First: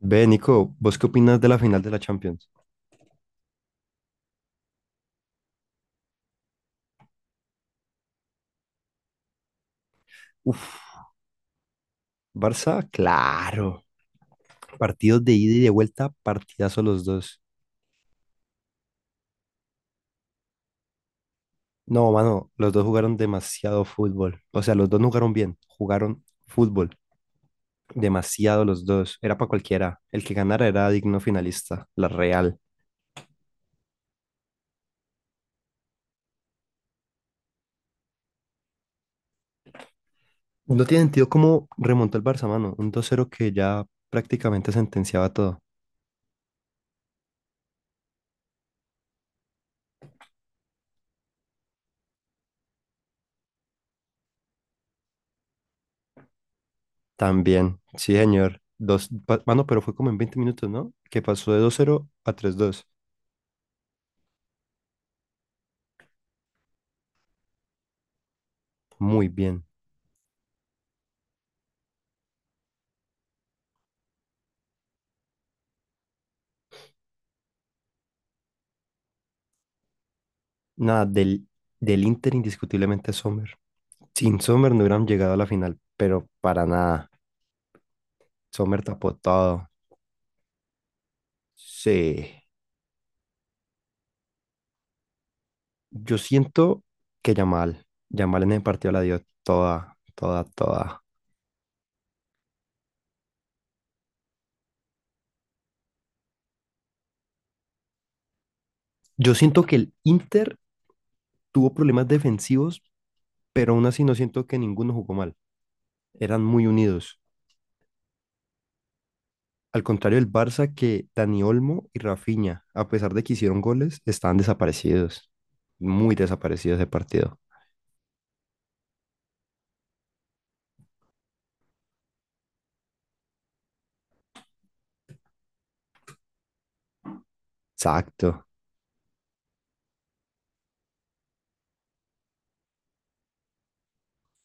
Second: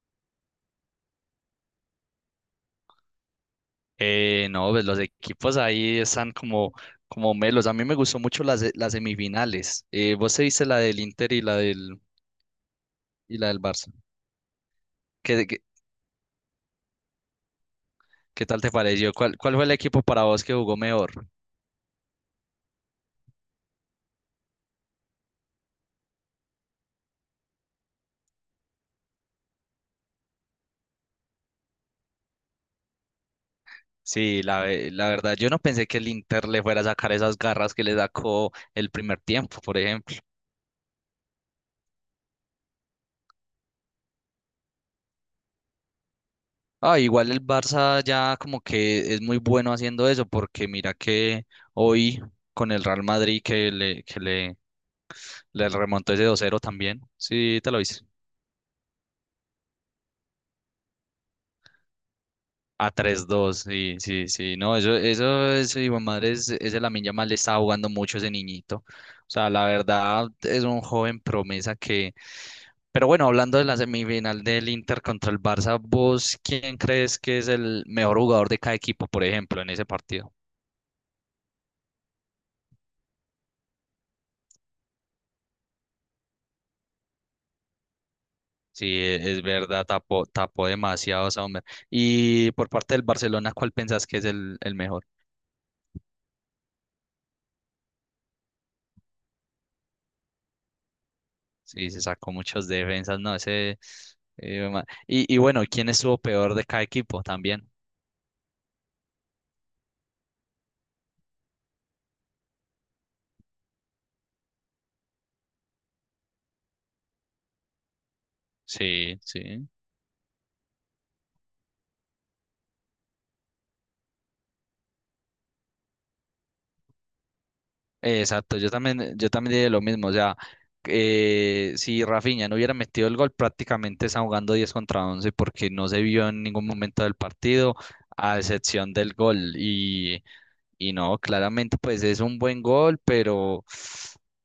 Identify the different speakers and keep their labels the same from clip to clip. Speaker 1: Ve, Nico, ¿vos qué opinas de la final de la Champions?
Speaker 2: No, pues los equipos ahí están como melos. A mí me gustó mucho las semifinales. Vos te viste la
Speaker 1: Uf,
Speaker 2: del Inter
Speaker 1: Barça,
Speaker 2: y la del
Speaker 1: claro.
Speaker 2: Barça.
Speaker 1: Partidos de
Speaker 2: ¿Qué,
Speaker 1: ida
Speaker 2: qué,
Speaker 1: y de vuelta, partidazo los dos.
Speaker 2: ¿qué tal te pareció? ¿ cuál fue el equipo para vos que jugó mejor?
Speaker 1: No, mano, los dos jugaron demasiado fútbol. O sea, los dos no jugaron bien, jugaron fútbol. Demasiado los dos. Era para cualquiera. El que ganara era digno finalista, la Real.
Speaker 2: La verdad, yo no pensé que el Inter le fuera a sacar esas garras que le sacó el primer tiempo, por ejemplo.
Speaker 1: No tiene sentido cómo remontó el Barça, mano. Un 2-0 que ya prácticamente sentenciaba todo.
Speaker 2: Ah, igual el Barça ya como que es muy bueno haciendo eso, porque mira que hoy con el Real Madrid le remontó ese dos cero también. Sí, te
Speaker 1: También,
Speaker 2: lo hice.
Speaker 1: sí, señor. Dos, mano, pero fue como en 20 minutos, ¿no? Que pasó de 2-0 a 3-2.
Speaker 2: A tres dos, sí, sí, sí. No, eso es, hijo de madre, ese Lamine Yamal le está jugando mucho a ese niñito.
Speaker 1: Muy
Speaker 2: O sea,
Speaker 1: bien.
Speaker 2: la verdad es un joven promesa que. Pero bueno, hablando de la semifinal del Inter contra el Barça, ¿vos quién crees que es el mejor jugador de cada equipo, por ejemplo, en ese partido?
Speaker 1: Nada, del Inter indiscutiblemente Sommer. Sin Sommer no hubieran llegado a la final, pero para nada. Sommer tapó
Speaker 2: Es
Speaker 1: todo.
Speaker 2: verdad, tapó demasiado ese hombre.
Speaker 1: Sí.
Speaker 2: Y por parte del Barcelona, ¿cuál pensás que es el mejor?
Speaker 1: Yo siento que Yamal, Yamal en el partido la dio toda, toda, toda.
Speaker 2: Sí, se sacó muchas defensas, no, ese. Y bueno, ¿quién estuvo peor de cada equipo también?
Speaker 1: Yo siento que el Inter tuvo problemas defensivos, pero aún así no siento que ninguno jugó mal. Eran muy unidos.
Speaker 2: Sí, sí.
Speaker 1: Al contrario del Barça, que Dani Olmo y Rafinha, a pesar de que hicieron goles, estaban desaparecidos. Muy desaparecidos de partido.
Speaker 2: Exacto, yo también diría lo mismo, o sea, si Rafinha no hubiera metido el gol, prácticamente está jugando 10 contra 11 porque no se vio en ningún momento del partido, a
Speaker 1: Exacto.
Speaker 2: excepción del gol. Y no, claramente pues es un buen gol, pero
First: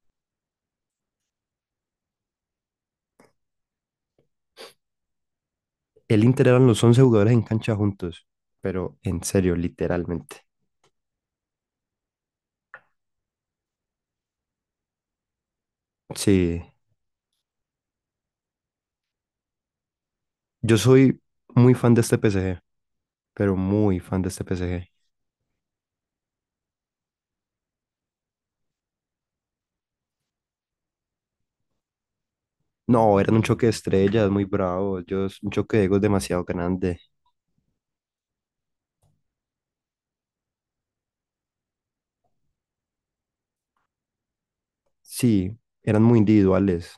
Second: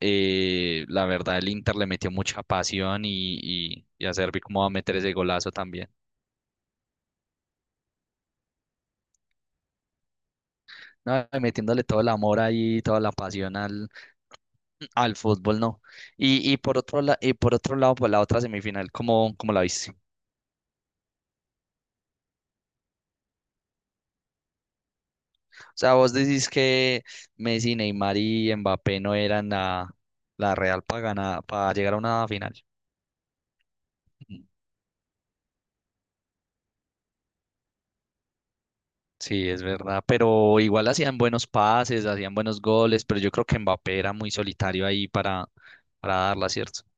Speaker 2: la verdad el Inter le metió mucha pasión y a Servi cómo va a meter ese golazo también.
Speaker 1: El Inter eran los 11 jugadores en cancha juntos, pero en serio, literalmente.
Speaker 2: No, metiéndole todo el amor ahí, toda la pasión al, al fútbol no. Y
Speaker 1: Sí,
Speaker 2: por otro por otro lado, por la otra semifinal, ¿ cómo la viste? O
Speaker 1: yo soy muy fan de este PSG pero muy fan de este PSG.
Speaker 2: sea, vos decís que Messi, Neymar y Mbappé no eran la real para ganar, para llegar a una final.
Speaker 1: No, eran un choque de estrellas muy
Speaker 2: Mm,
Speaker 1: bravo, ellos, un choque de egos demasiado grande.
Speaker 2: sí, es verdad, pero igual hacían buenos pases, hacían buenos goles, pero yo creo que Mbappé era muy solitario
Speaker 1: Sí, eran
Speaker 2: para
Speaker 1: muy
Speaker 2: darla, ¿cierto?
Speaker 1: individuales.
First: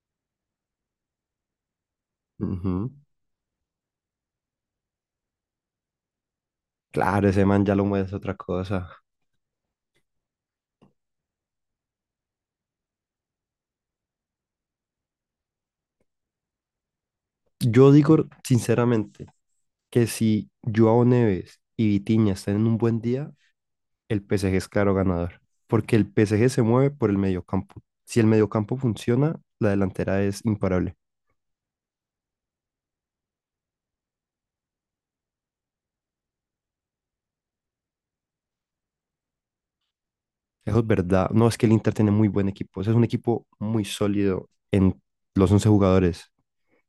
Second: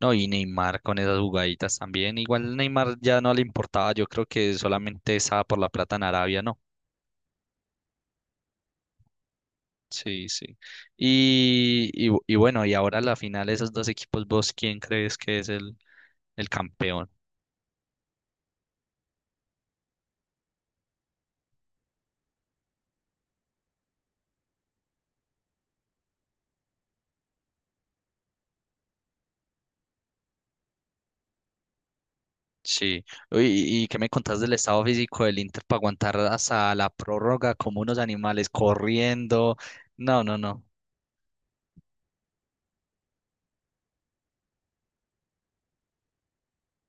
Speaker 2: No, y Neymar con esas jugaditas también. Igual
Speaker 1: Ujú.
Speaker 2: Neymar ya no le importaba, yo creo que solamente estaba por la plata en Arabia, ¿no?
Speaker 1: Claro, ese man ya lo mueve es otra cosa.
Speaker 2: Sí, sí. Y bueno, y ahora la final, esos dos equipos, ¿vos quién crees que es el campeón?
Speaker 1: Yo digo sinceramente que si Joao Neves y Vitinha están en un buen día, el PSG es claro ganador, porque el PSG se mueve por el mediocampo. Si el mediocampo funciona, la delantera es imparable.
Speaker 2: Sí. Uy, ¿ qué me contás del estado físico del Inter para aguantar hasta la prórroga como unos animales corriendo? No, no, no.
Speaker 1: Eso es verdad. No es que el Inter tiene muy buen equipo. Ese es un equipo muy sólido en los once jugadores.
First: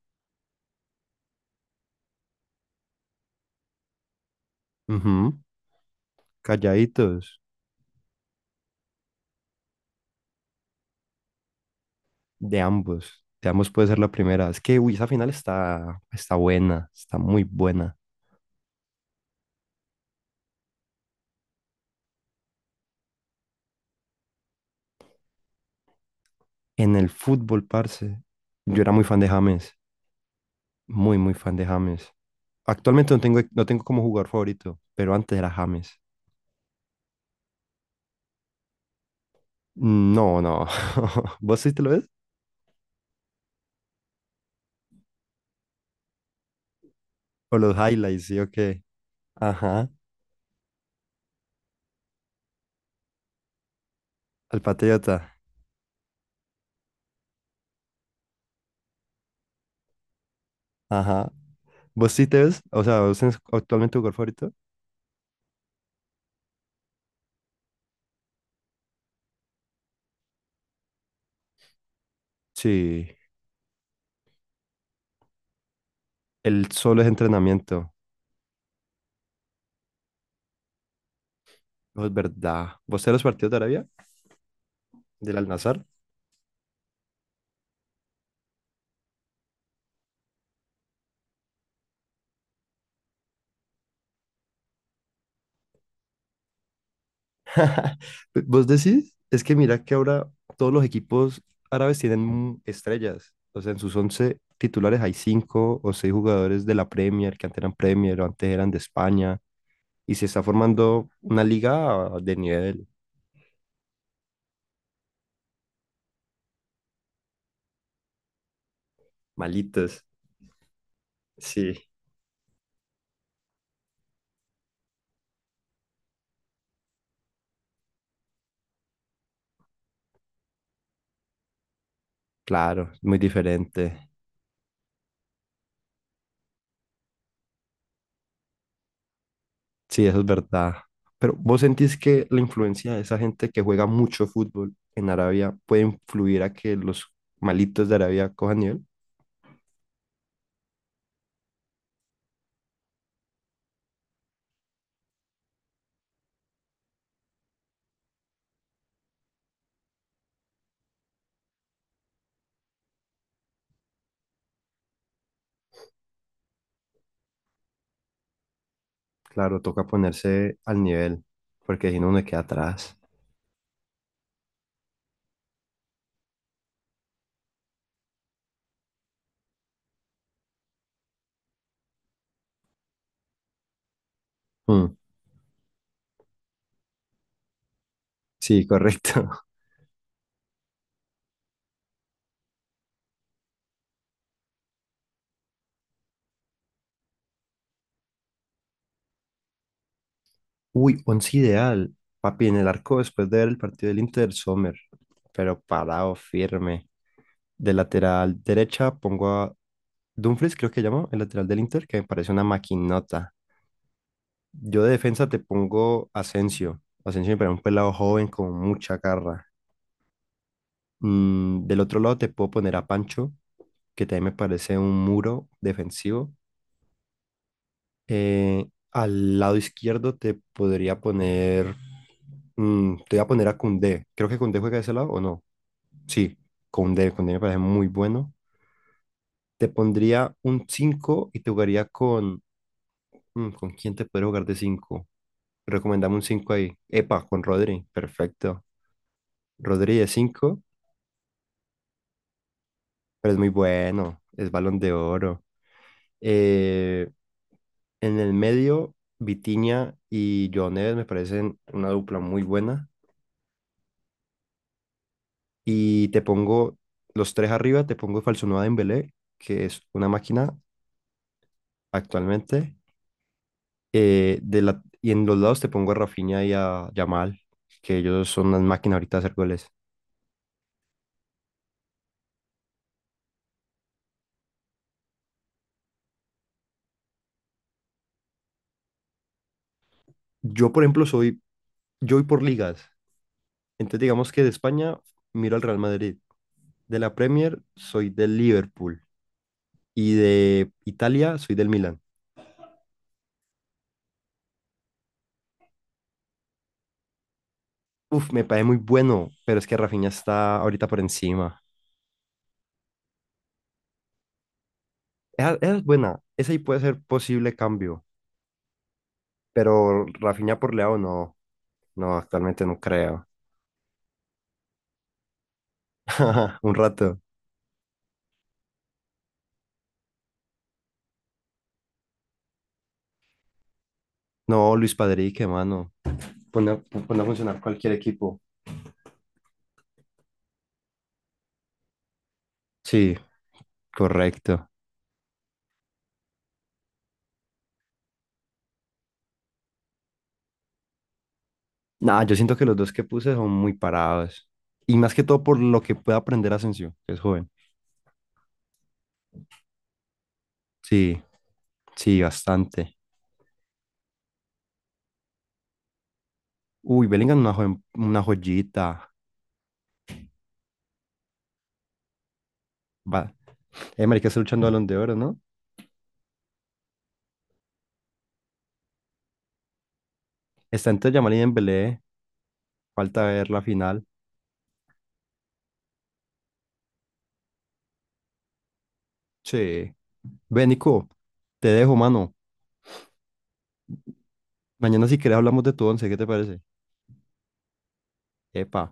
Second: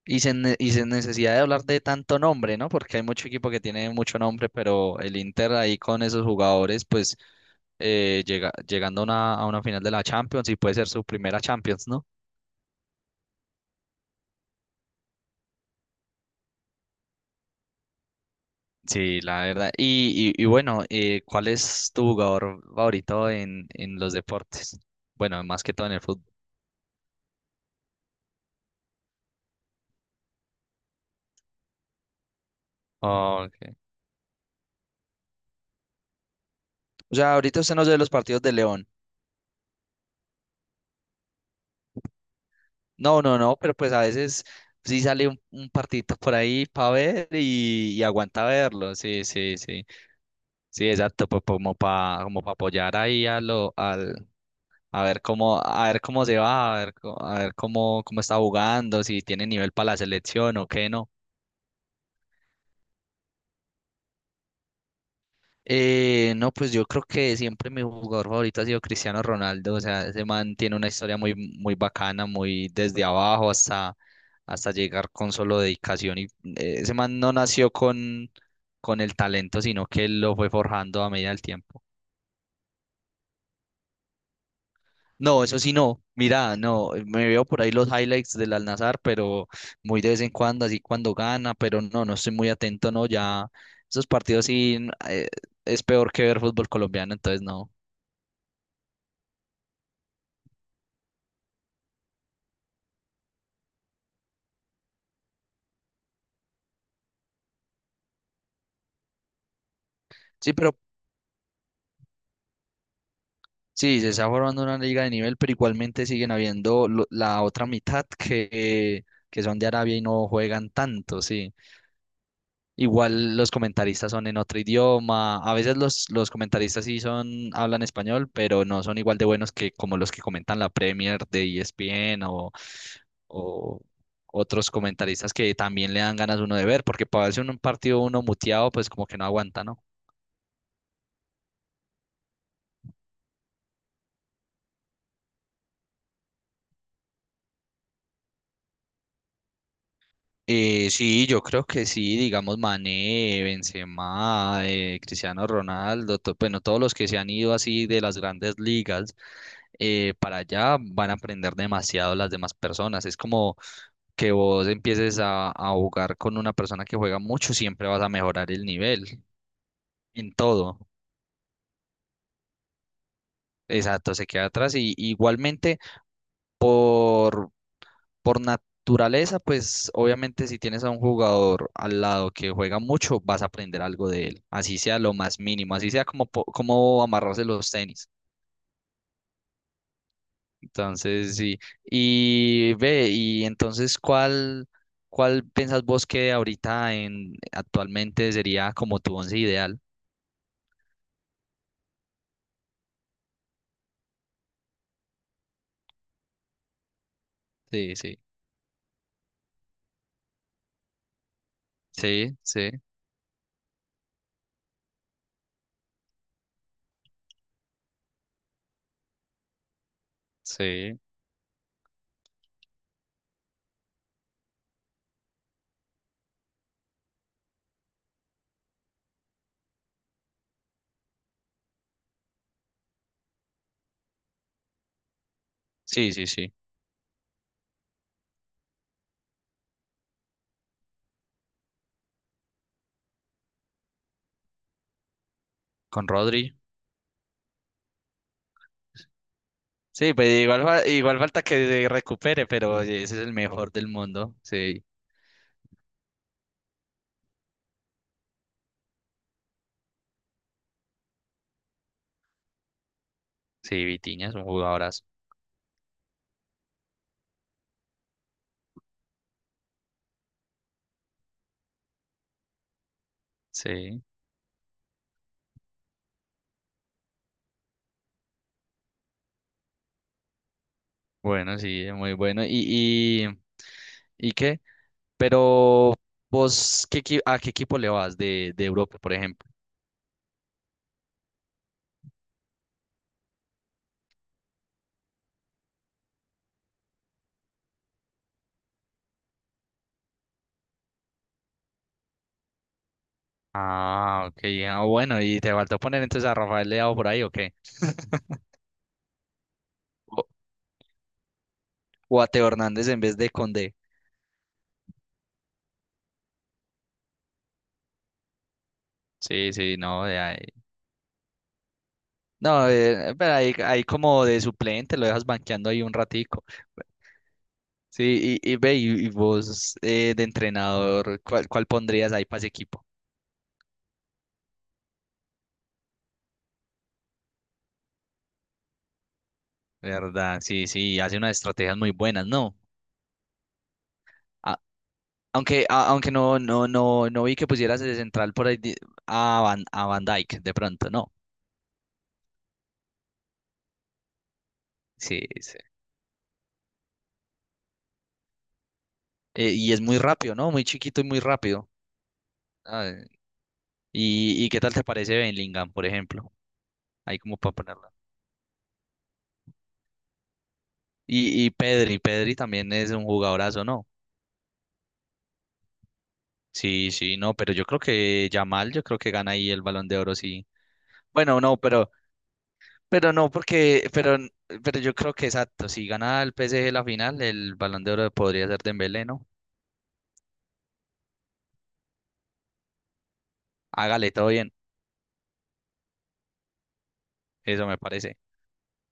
Speaker 2: Y sin necesidad de hablar de tanto nombre, ¿no? Porque hay mucho equipo que tiene mucho nombre, pero el
Speaker 1: Ujú,
Speaker 2: Inter ahí con esos jugadores, pues
Speaker 1: calladitos,
Speaker 2: llegando a a una final de la Champions y puede ser su primera Champions, ¿no?
Speaker 1: de ambos. De ambos puede ser la primera. Es que, uy, esa final está buena, está muy buena.
Speaker 2: Sí, la verdad. Y bueno, ¿cuál es tu jugador favorito en los deportes? Bueno, más que todo en el fútbol.
Speaker 1: En el fútbol, parce, yo era muy fan de James. Muy, muy fan de James. Actualmente no tengo,
Speaker 2: Oh,
Speaker 1: no
Speaker 2: ok.
Speaker 1: tengo como jugador favorito, pero antes era James.
Speaker 2: O sea, ahorita usted no ve los partidos de León.
Speaker 1: Mm, no, no. ¿Vos sí te lo ves?
Speaker 2: No, no, no, pero pues a veces sí sale un partidito por ahí para ver
Speaker 1: ¿O los
Speaker 2: y
Speaker 1: highlights, sí
Speaker 2: aguanta
Speaker 1: o qué?
Speaker 2: verlo. Sí, sí, sí.
Speaker 1: Ajá.
Speaker 2: Sí, exacto, pues como para como pa apoyar ahí a lo, al,
Speaker 1: Al Patriota.
Speaker 2: a ver cómo se va, a ver cómo está jugando, si tiene nivel para la selección o qué no.
Speaker 1: Ajá. ¿Vos sí te ves? O sea, ¿vos tenés actualmente tu gol favorito?
Speaker 2: No, pues yo creo que siempre mi jugador favorito ha sido Cristiano Ronaldo. O sea, ese man tiene una historia muy bacana, muy desde
Speaker 1: Sí.
Speaker 2: abajo hasta llegar con solo dedicación.
Speaker 1: El
Speaker 2: Ese
Speaker 1: solo es
Speaker 2: man no nació
Speaker 1: entrenamiento.
Speaker 2: con el talento, sino que lo fue forjando a medida del tiempo.
Speaker 1: No es verdad. ¿Vos te ves los partidos de Arabia? ¿Del
Speaker 2: No, eso sí
Speaker 1: Al-Nassr?
Speaker 2: no. Mira, no, me veo por ahí los highlights del Al-Nassr, pero muy de vez en cuando, así cuando gana, pero no, no estoy muy atento, no, ya esos partidos sí es peor que ver fútbol colombiano, entonces no.
Speaker 1: ¿Vos decís? Es que mira que ahora todos los equipos árabes tienen estrellas. O sea, en sus 11 titulares hay cinco o seis jugadores de la Premier, que antes eran Premier o antes eran de España. Y se está
Speaker 2: Sí, pero
Speaker 1: formando una liga de nivel.
Speaker 2: sí, se está formando una liga de nivel, pero igualmente siguen habiendo la otra mitad que son de Arabia y
Speaker 1: Malitos.
Speaker 2: no juegan tanto, sí.
Speaker 1: Sí.
Speaker 2: Igual los comentaristas son en otro idioma. A veces los comentaristas sí son, hablan español, pero no son igual de buenos que como los que comentan la Premier de ESPN
Speaker 1: Claro, muy
Speaker 2: o
Speaker 1: diferente.
Speaker 2: otros comentaristas que también le dan ganas uno de ver, porque para verse un partido uno muteado, pues como que no aguanta, ¿no?
Speaker 1: Sí, eso es verdad. Pero ¿vos sentís que la influencia de esa gente que juega mucho fútbol en Arabia puede influir a que los malitos de Arabia cojan nivel?
Speaker 2: Sí, yo creo que sí, digamos Mané, Benzema, Cristiano Ronaldo, bueno, todos los que se han ido así de las grandes ligas para allá van a aprender demasiado las demás personas. Es como que vos empieces a jugar con una persona que juega mucho, siempre vas a mejorar el nivel
Speaker 1: Claro, toca
Speaker 2: en
Speaker 1: ponerse
Speaker 2: todo.
Speaker 1: al nivel, porque si no uno queda atrás.
Speaker 2: Exacto, se queda atrás y igualmente por por naturaleza, pues obviamente si tienes a un jugador al lado que juega mucho, vas a aprender algo de él, así
Speaker 1: Mm,
Speaker 2: sea lo más mínimo, así sea cómo amarrarse los tenis.
Speaker 1: sí, correcto.
Speaker 2: Entonces, sí. Y entonces, ¿ cuál piensas vos que ahorita en actualmente sería como tu once ideal?
Speaker 1: Uy, once ideal. Papi, en el arco después de ver el partido del Inter, Sommer, pero parado, firme. De
Speaker 2: Sí, sí.
Speaker 1: lateral derecha pongo a Dumfries, creo que llama el lateral del Inter, que me parece
Speaker 2: Sí,
Speaker 1: una
Speaker 2: sí,
Speaker 1: maquinota. Yo de defensa te pongo Asensio. Asensio me parece un pelado joven con mucha garra.
Speaker 2: sí.
Speaker 1: Del otro lado te puedo poner a Pancho, que también me parece un muro defensivo. Al lado izquierdo te podría poner... te voy a poner a Koundé. Creo que Koundé juega de ese lado o no.
Speaker 2: Sí, sí,
Speaker 1: Sí,
Speaker 2: sí.
Speaker 1: Koundé. Koundé me parece muy bueno. Te pondría un 5 y te jugaría con... ¿con quién te podría jugar de cinco?
Speaker 2: Con
Speaker 1: Recomendame un 5
Speaker 2: Rodri.
Speaker 1: ahí. Epa, con Rodri. Perfecto. Rodri de
Speaker 2: Sí, pues
Speaker 1: 5,
Speaker 2: igual, igual falta que se recupere, pero oye, ese es el
Speaker 1: pero es muy
Speaker 2: mejor del
Speaker 1: bueno.
Speaker 2: mundo.
Speaker 1: Es Balón
Speaker 2: Sí.
Speaker 1: de Oro. Eh, en el medio, Vitinha y Joao Neves me parecen una dupla muy buena.
Speaker 2: Sí, Vitinha es un jugadorazo.
Speaker 1: Y te pongo los tres arriba, te pongo falso Falsonuada Dembélé, que es una máquina actualmente.
Speaker 2: Sí,
Speaker 1: Y en los lados te pongo a Rafinha y a Yamal, que ellos son unas máquinas ahorita de hacer goles.
Speaker 2: bueno, sí, es muy bueno. ¿ qué? Pero ¿a qué equipo le vas de Europa, por ejemplo?
Speaker 1: Yo, por ejemplo, yo voy por ligas. Entonces digamos que de España miro al Real Madrid, de la Premier soy del Liverpool y de Italia soy del Milan.
Speaker 2: Ah, ok, ah, bueno, ¿y te faltó poner entonces a Rafael Leao por ahí o qué?
Speaker 1: Uf, me parece muy bueno, pero es que Rafinha
Speaker 2: O,
Speaker 1: está ahorita por encima.
Speaker 2: o a Teo Hernández en vez de Condé.
Speaker 1: Esa es buena, esa ahí puede ser posible cambio,
Speaker 2: Sí, sí, no,
Speaker 1: pero Rafinha por Leao no, no, actualmente
Speaker 2: no,
Speaker 1: no creo.
Speaker 2: pero ahí como de suplente lo dejas banqueando ahí un ratico.
Speaker 1: Un rato.
Speaker 2: Sí, y vos de entrenador, ¿ cuál pondrías ahí para ese equipo?
Speaker 1: No, Luis Padrí, qué mano. Pone, pone a funcionar cualquier equipo.
Speaker 2: Verdad, sí, sí, hace unas estrategias muy buenas, ¿no?
Speaker 1: Sí,
Speaker 2: A-
Speaker 1: correcto.
Speaker 2: Aunque no, no, no, no vi que pusieras de central por ahí a Van Dijk, de pronto, no.
Speaker 1: Nah, yo siento que los dos que puse son muy parados. Y más
Speaker 2: Sí,
Speaker 1: que todo por
Speaker 2: sí.
Speaker 1: lo que puede aprender Asensio, que es joven.
Speaker 2: Y es muy rápido, ¿no? Muy chiquito y muy
Speaker 1: Sí,
Speaker 2: rápido.
Speaker 1: sí,
Speaker 2: Ah,
Speaker 1: bastante.
Speaker 2: ¿y qué tal te parece Bellingham, por ejemplo?
Speaker 1: Uy,
Speaker 2: Ahí como
Speaker 1: Bellingham es una,
Speaker 2: para
Speaker 1: joven-
Speaker 2: ponerla.
Speaker 1: una joyita.
Speaker 2: Y Pedri, Pedri también es un
Speaker 1: Va.
Speaker 2: jugadorazo, ¿no?
Speaker 1: Marica está luchando Balón de Oro, ¿no?
Speaker 2: Sí, sí, no, pero yo creo que Yamal, yo creo que gana ahí el Balón de Oro, sí.
Speaker 1: Está entre Yamal y
Speaker 2: Bueno, no,
Speaker 1: Dembélé.
Speaker 2: pero
Speaker 1: Falta
Speaker 2: no,
Speaker 1: ver la
Speaker 2: porque,
Speaker 1: final.
Speaker 2: pero yo creo que exacto, si gana el PSG la final, el Balón de Oro podría ser Dembélé, ¿no?
Speaker 1: Sí. Ve, Nico, te dejo, mano.
Speaker 2: Hágale todo bien,
Speaker 1: Mañana si querés hablamos de tu once, ¿qué te parece?
Speaker 2: eso me parece.
Speaker 1: Epa.